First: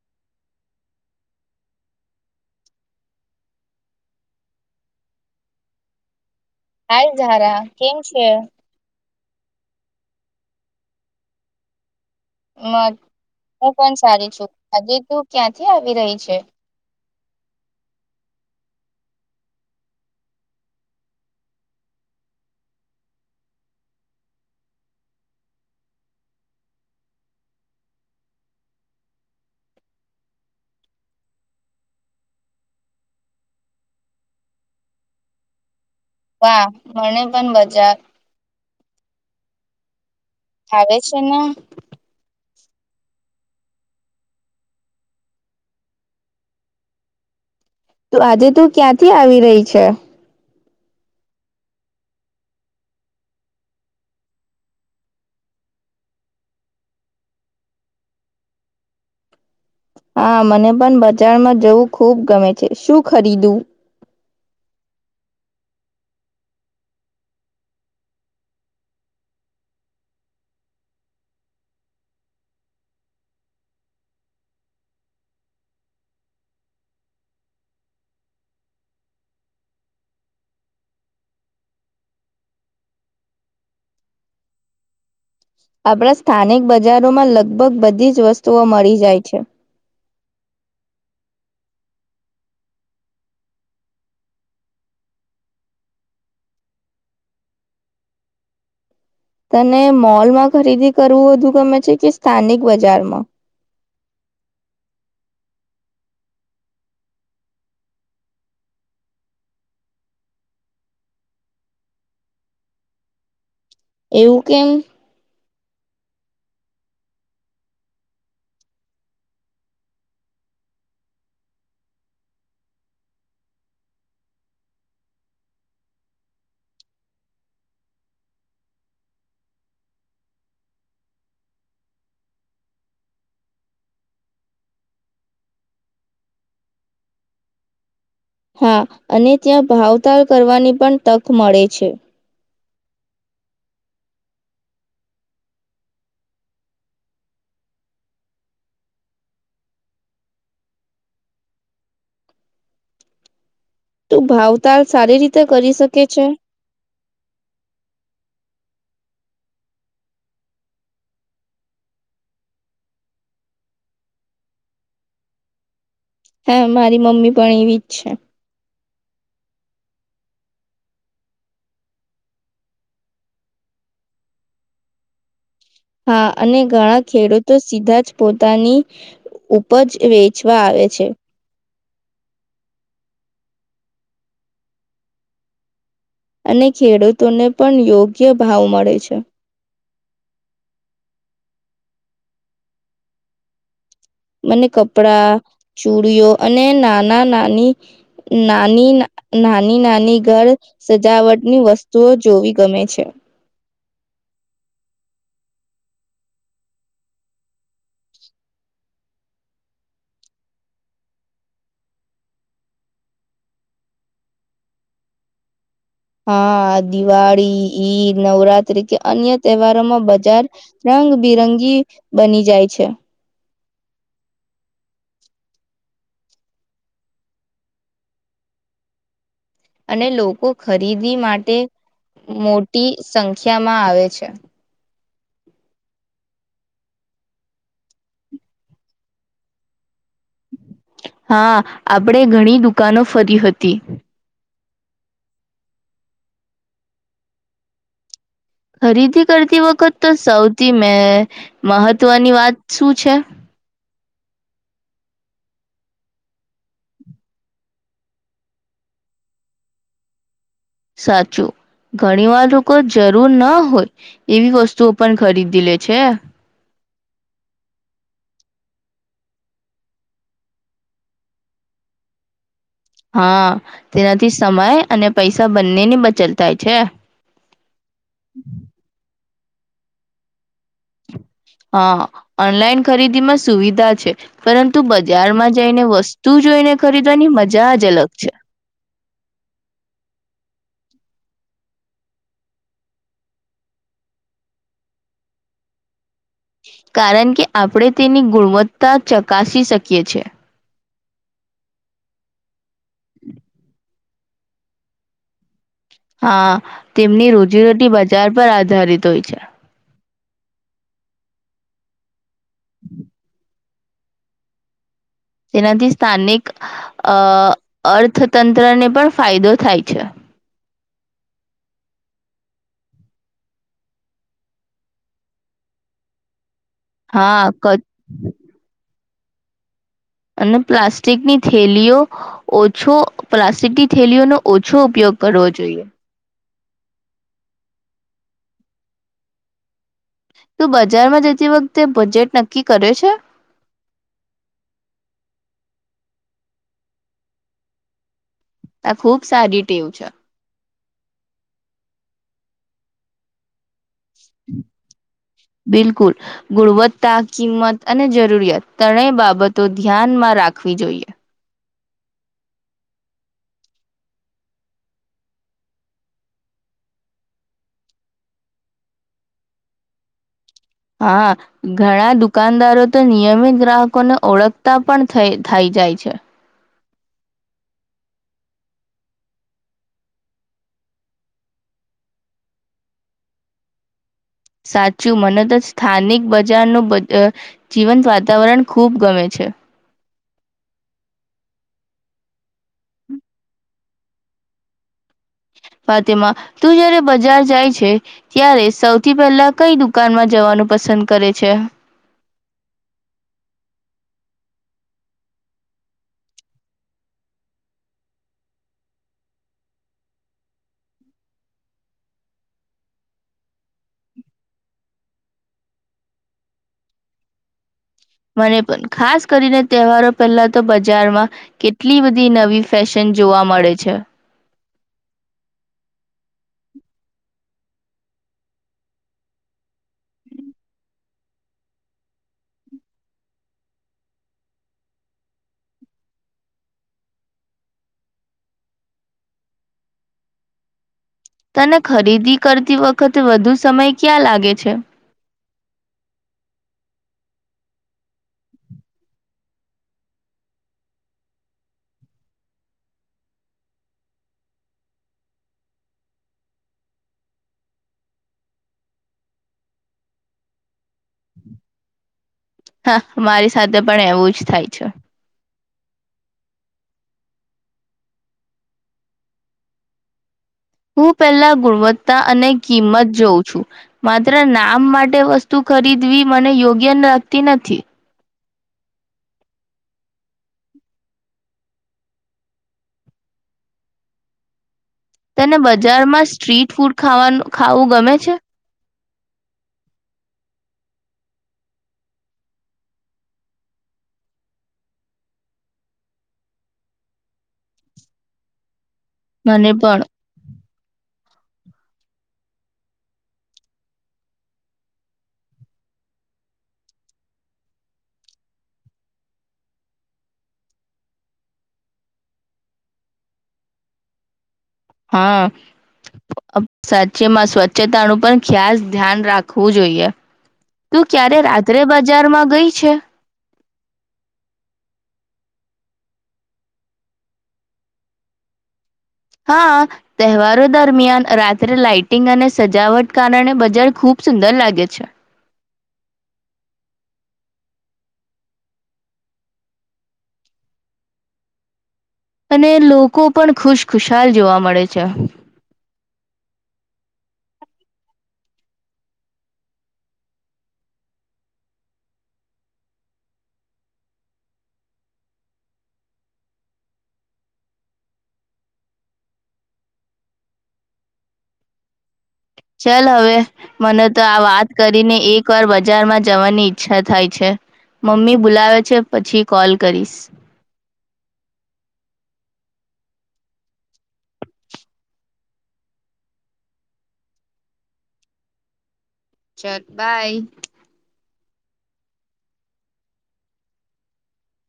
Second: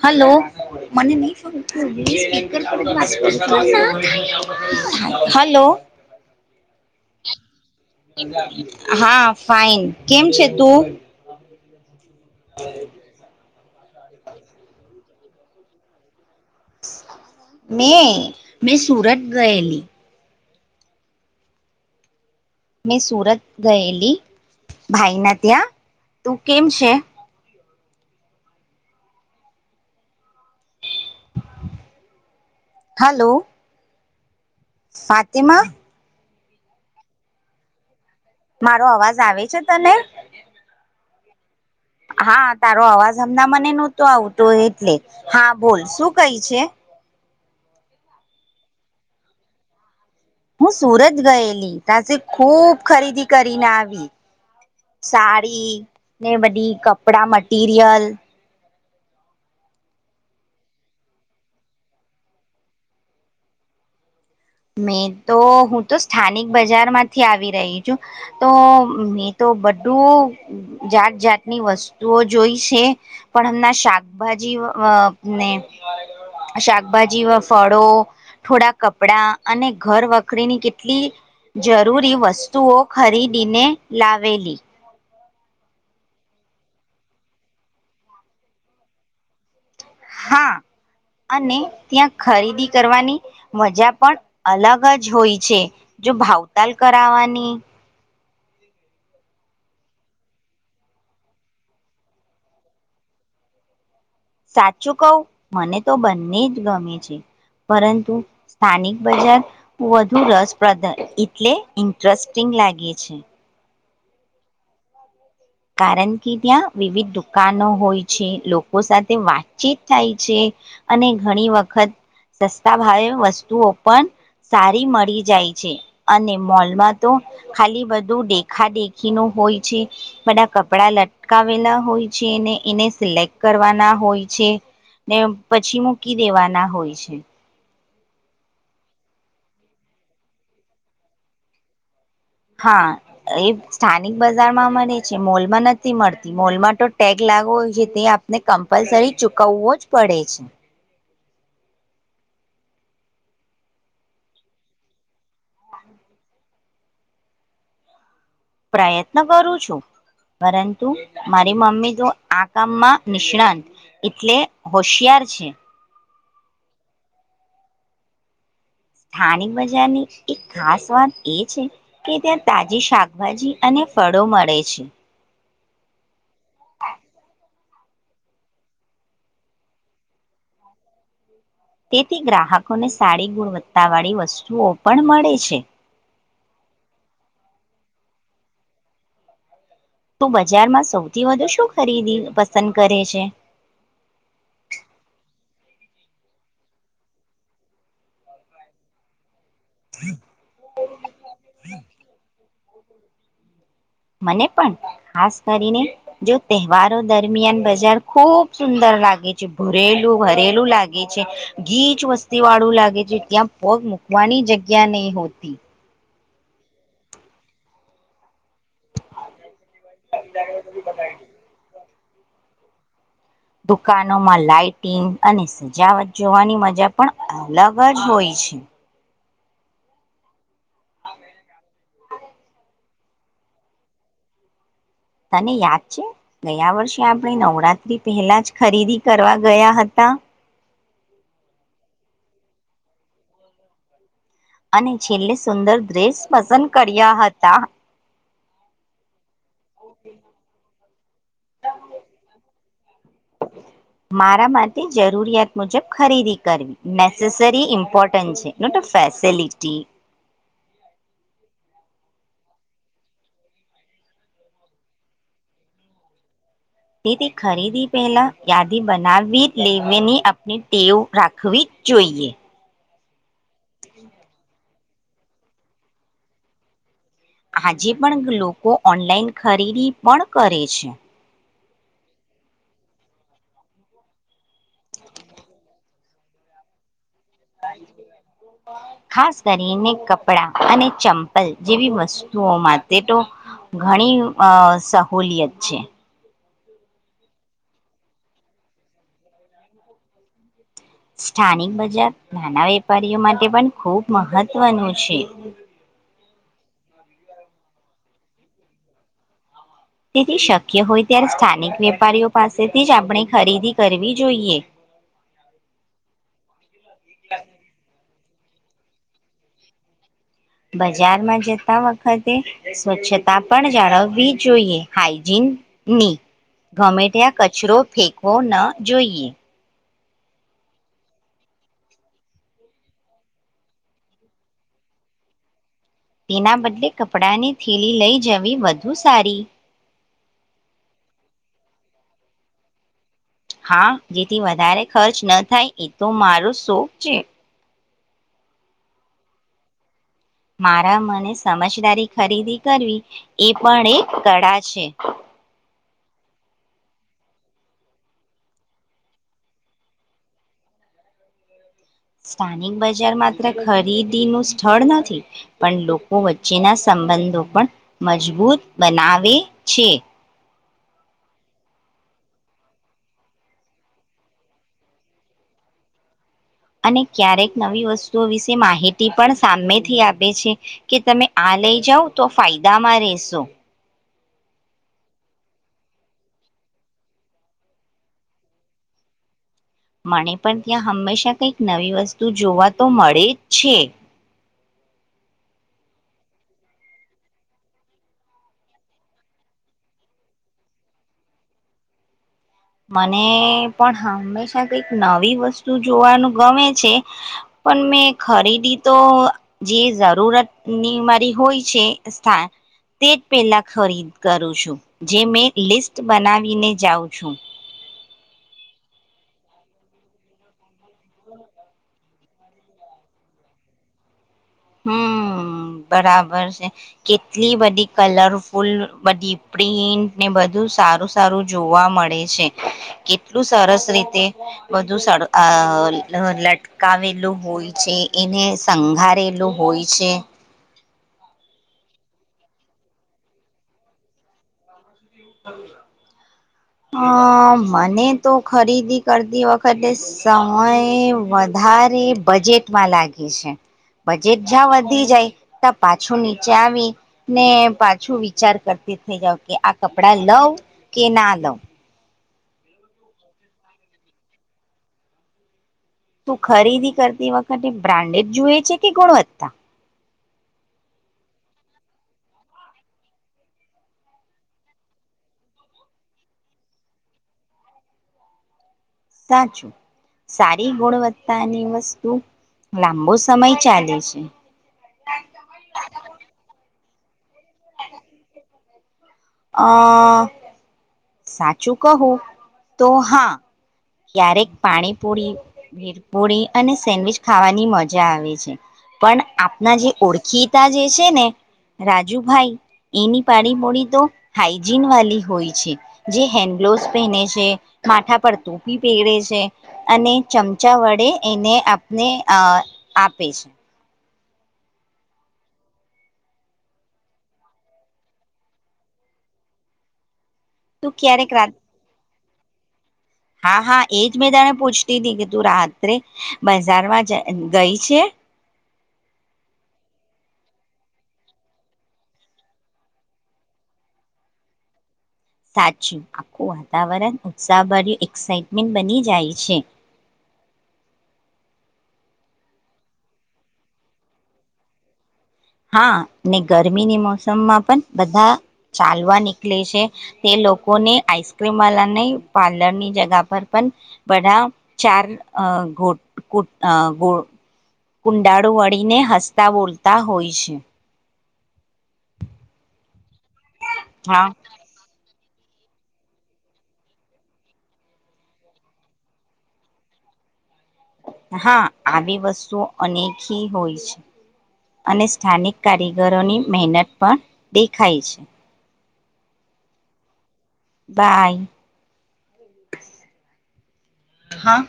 Hello મને નહી hello આ જાાર હા ફાઈન કેમ છે તું હ મ- હું પણ સારી છું આજે તું ક્યાંથી આવી રહી છે મે મેં સુરત ગયેલી મેં સુરત ગયેલી ભાઈના ત્યાં તું કેમ છે હલો ફતિમાં વા મને પણ બજાર મારો અવાજ આવે છે તને થાવે છે ને હા તારો અવાજ હમણાં મને નહતો આવતો એટલે હા બોલ શું કઈ છે તો આજે તું ક્યાંથી આવી રહી છે? હું સુરત ગયેલી તાથી ખૂબ ખરીદી કરીને આવી સાડી ને બધી કપડા મટીરિયલ હા મને પણ બજારમાં જવું ખુબ ગમે છે શું ખરીદું મેં તો હું તો સ્થાનિક બજારમાંથી આવી રહી છું તો મેં તો બધું જાત જાાતની વસ્તુઓ જોઈ છે પણ હમણાં શાકભાજી ને શાકભાજી ફળો થોડા કપડા અને ઘર વખરીની કેટલી જરૂરી વસ્તુઓ ખરીદીને લાવેલી. આપણા સ્થાનિક બજારોમાં લગભગ બધી જ વસ્તુઓ મળી જાય છે. હા અને ત્યાં ખરીદી કરવાની મજા પણ અલગ જ હોય છે જો ભાવતાલ કરાવવાની. તને મોલમાં ખરીદી કરવું બુ ગમે છે કે સ્થાનિક બજારમાં. સાચું કવ મને તો બંને જ ગમે છે પરંતુ સ્થાનિક બજાર વધુ રસપ્રદાન એટલે ઇન્ટરેસ્ટિંગ લાગે છે. એવું કેમ. કારણ કે ત્યાં વિવિધ દુકાનો હોય છે લોકો સાથે વાતચીત થાય છે અને ઘણી વખત સસ્તા ભાવે વસ્તુઓ પણ સારી મળી જાય છે અને મોલમાં તો ખાલી બધું દેખા દેખી ન હોય છે. બધા કપડા લટકાવેલા હોય છે ને એને સિલેક્ટ કરવાના હોય છે ને પછી મૂકી દેવાના હોય છે. હા અને ત્યાં ભાવતાર કરવાની પણ તક મળે છે. હા એ સ્થાનિક બજારમાં મળે છે મોલમાં નથી મળતી મોલમાં તો ટેગ લાગવો હોય છે તે આપને કમ્પલસરી ચુકવવો જ પડે છે. તું ભાવતાલ સારી રીતે કરી શકે છે. પ્રયત્ન કરું છું પરંતુ મારી મમ્મી તો આ કામમાં નિષ્ણાંત એટલે હોશિયાર છે. હા મારી મમ્મી પણ એવી જ છે. સ્થાાનિક બજારની એક ખાસ વાત એ છે કે ત્યાં તાજી શાકભાજી અને ફળો મળે છે. હા અને ઘણા ખેડૂતો સીધા જ પોતાની ઉપજ વેચવા આવે છે. તેથી ગ્રાહકોને સારી ગુણવત્તા વાળી વસ્તુઓ પણ મળે છે. અને ખેડૂતોને પણ યોગ્ય ભાવ મળે છે. તું બજારમાં સૌથી વધુ શું ખરીદી પસંદ કરે છે. મને કપડા ચુડીઓ અને નાના નાની નાની નાની નાની ઘર સજાવટની વસ્તુઓ જોવી ગમે છે. મને પણ ખાસ કરીને જો તહેવારો દરમિયાન બજાર ખુબ સુંદર લાગે છે ભૂરેલું ભરેલું લાગે છે ગીચ વસ્તી વાળું લાગે છે ત્યાં પગ મૂકવાની જગ્યા ત્યાં નહી હોતી. હા દિવાળી નવરાત્ર તરીકે અન્ય તહેવારોમાં બજાર રંગબિરંગી બની જાય છે. દુકાનોમાં લાાઈટિંગ અને સજાવટ જોવાની મજા પણ અલગ જ હોય છે. અને લોકો ખરીદી માટે મો ટી સંખ્યામાં આવે છે. તને યાદ છે ગયા વર્ષે આપણે નવરાત્રી પહેલા જ ખરીદી કરવા ગયા હતા. હા આપણેે ઘણી દુકાનો ફરી હતી. અને છેલ્લે સુંદર દેશ પસંદ કર્યા હતા. ખરીદી કરતી વખત તો સૌથી મે મહત્વની વાત શું છે. મારા માટે જરૂરિયાત મુજબ ખરીદી કરવી નેસેસરી ઇમ્પોર્ટન્ટ છે ફેસિલિટી સાચું ઘણી વાર લોકો જરૂર ના હોય એવી વસ્તુઓ પણ ખરીદી લે છે. તેથી ખરીદી પહેલા યાદી બનાવી લેવીની આપણી ટેવ રાખવી જોઈએ. હા તેનાથી સમય અને પૈસા બંને ની બચત થાય છે. આજે પણ લોકો ઓનલાઈન ખરીદી પણ કરે અચ્છા. હા ઓનલાઈન ખરીદીમાં સુવિધા છે પરંતુ બજારમાં જઈને વસ્તુ જોઈને ખરીદી. ખાસ કરીને કપડા અને ચંપલ જેવી વસ્તુઓમાં તે તો ઘણી અ સહુલિયત છે. કારણ કે આપણે તેની ગુણવત્તા ચકાસી શકીએ છે. સ્થાનિક બજાર નાના વેપારીઓ માટે પણ ખુબ મહત્વનું છે. હા તેમની રોજીરોટી બજાર પર આધારિત હોય છે. તેથી શક્ય હોય ત્યારે સ્થાનિક વેપારીઓ પાસેથી જ આપણે ખરીદી કરવી જોઈએ. તેનાથી સ્થાનિક અ અર્થ તંત્રને પણ ફાયદો થાય છે. બજારમાં જતા વખતે સ્વચ્છતા પણ જાળવવી જોઈએ. હાઈજીનની ગમે ત્યા હા ક કચરો ફેંકવો ન જોઈએ. અને પ્લાસ્ટિકની થેલીઓ ઓછો પ્લાસ્ટિકની થેલીઓની ઓછો ઉપયોગ કરવો જોઈએ. ના બદલે કપડા ની થેલી લઈ જવી વધુ સારી તું બજારમાં જતી વખતે બજેટ નક્કી કરે છે? હા જેથી વધારે ખર્ચ ન થાય એતો મારો શોખ છે. આ ખુબ સારી ટેવ છે. મારા મને સમજદારી ખરીદી કરવી એ પણ એક કળા છે. બિલકુલ. સ્વસ્થ તા કિંમત અને જરૂરિયાત ત્રણેય બાબતો ધ્યાનમાં રાખવી જોઈએ. સ્થાનિક બજાર માત્ર ખરીદીનું સ્થળ નથી પણ લોકો વચ્ચેના સંબંધો પણ મજબૂત બનાવે છે. હા ઘણા દુકાનદારો તો નિયમિત ગ્રાહકોને ઓળખતા પણ થઇ જાય છે. અને ક્યારેક નવી વસ્તુઓ વિશે માહિતી પણ સામેથી આપે છે કે તમે આ લઈ જાવ તો ફાયદામાં રહેશો. સાચું મને તો જ સ્થાનિક બજારનું જીવંત વાતાવરણ ખૂબ ગમે છે. પણ ત્યાં હંમેશા કંઈક નવી વસ્તુ જોવા તો મળે જ છે. વામાં તું જય્યારે બજાર જાય છે ત્યારે સૌથી પહેલા કઈ દુકાનમાં જવાનું પસંદ કરે છે. મને પણ હંમેશા કઈક નવી વસ્તુ જોવાનું ગમે છે પણ મેં ખરીદી તો જે જરૂરતની મારી હોય છે સ્થાન તે જ પેલા ખરીદ કરું છું. જે મેં લિસ્ટ બનાવીને જાઉં છું. મને પણ ખાસ કરીને તહેવારો પહેલા તો બજે બજારમાં કેટલી બધી બધી નવી ફેશન જોવા મળે છે. હમ્મ બરાબર છે. કેટલી બધી કલરફુલ બધી પ્રિન્ટને બધું સારું સારું જોવા મળે છે. કેટલું સરસ રીતે બધું આ લટકાવેલું હોય છે એને સંઘારેલું હોય છે. તને ખરીદી કરતી વખતે વધુ સમય ક્યાં લાગે છે. અ મને તો ખરીદી કરતી વખતે સમય વધારે બજેટમાં લાગે છે. બજેટ જ્યાં વધી જાય ત્યાં પાછું નીચે આવી ને પાછું વિચાર કરતી થઇ જાવ કે કપડા લવ કે ના લવ. હા મારી સાથે પણ એવું જ થાય છે. તું ખરીદી કરતી વખતે બ્રાન્ડેડ જોએ છે. કે ગુણવત્તા હું પહેલા ગુણવત્તા અને કિંમત જોઉં છું માત્ર નામ માટે વસ્તુ ખરીદવી મને યોગ્ય લખતી નથી. સાચું સારી ગુણવત્તાની વસ્તુ લાંબો સમય ચાલે છે. તને બજારમાં સ્ટ્રીટ ફૂડ ખાવાનું ખાવું ગમે છે. અ સાચું કહું તો હા ક્યારેક પાણીપુરી ભીર પૂરી અને સેન્ડવીચ ખાવાની મજા આવે છે. પણ મને આપણા જે પણ ઓળખી ત જે છે ને રાજુભાઈ એની પાડીપોડી તો હાઈજીન વાળલી હોય છે જે હેન્ડ ગ્લોવસ પહેને છે માથા પર ટપી પહેગરેે છે અને ચમચા વડે એને આપને આપે છે. હા સાચ્યમાં સ્વચ્છતાનું પણ ખ્યાાસ ધ્યાન રાખવું જોઈએ. તું ક્યારેક ક્યારે રાત રાત્રે બાજુ બજારમાં ગઈ છે. હા હા એજ મેં તને પૂછતી હતીી કે તું રાત્રે બજારમાં ગઈ છે. હા તહેવારો દરમિયાન રાત્રે લાાઈટિંગ અને સજાવટ કારણે બજાર ખૂબ સુંદર લાગે છે. સાચું આખું વાતાવરણ ઉત્સાહભર્યું એક્સાાઈટમેન્ટ બની જાય છે. અને લોકો પણ ખુશખુશાલ જોવા મળે છે. હા ગરમીની મોસમમાં પણ બધા ચાલવા નીકળે છે તે લોકોને આઈસ્ક્રીમ વાળાને પાર્લરની જગા પર પણ બધા ચારો ગો કુંડાળું વળીને હસતા બોલતા હોય છે. ચાલ હવે. મને તો હા આ વાત કરીને. એક વાર બજારમાં જવાની ઈચ્છા થાય છે મમ્મી બોલાવે છે પછી કોલ કરીશ. હા આવી વસ્તુઓ અનેકી હોય છે અને સ્થાનિક કારીગરોની મહેનત પણ દેખાય છે. ચાલ બાય. બાય હા.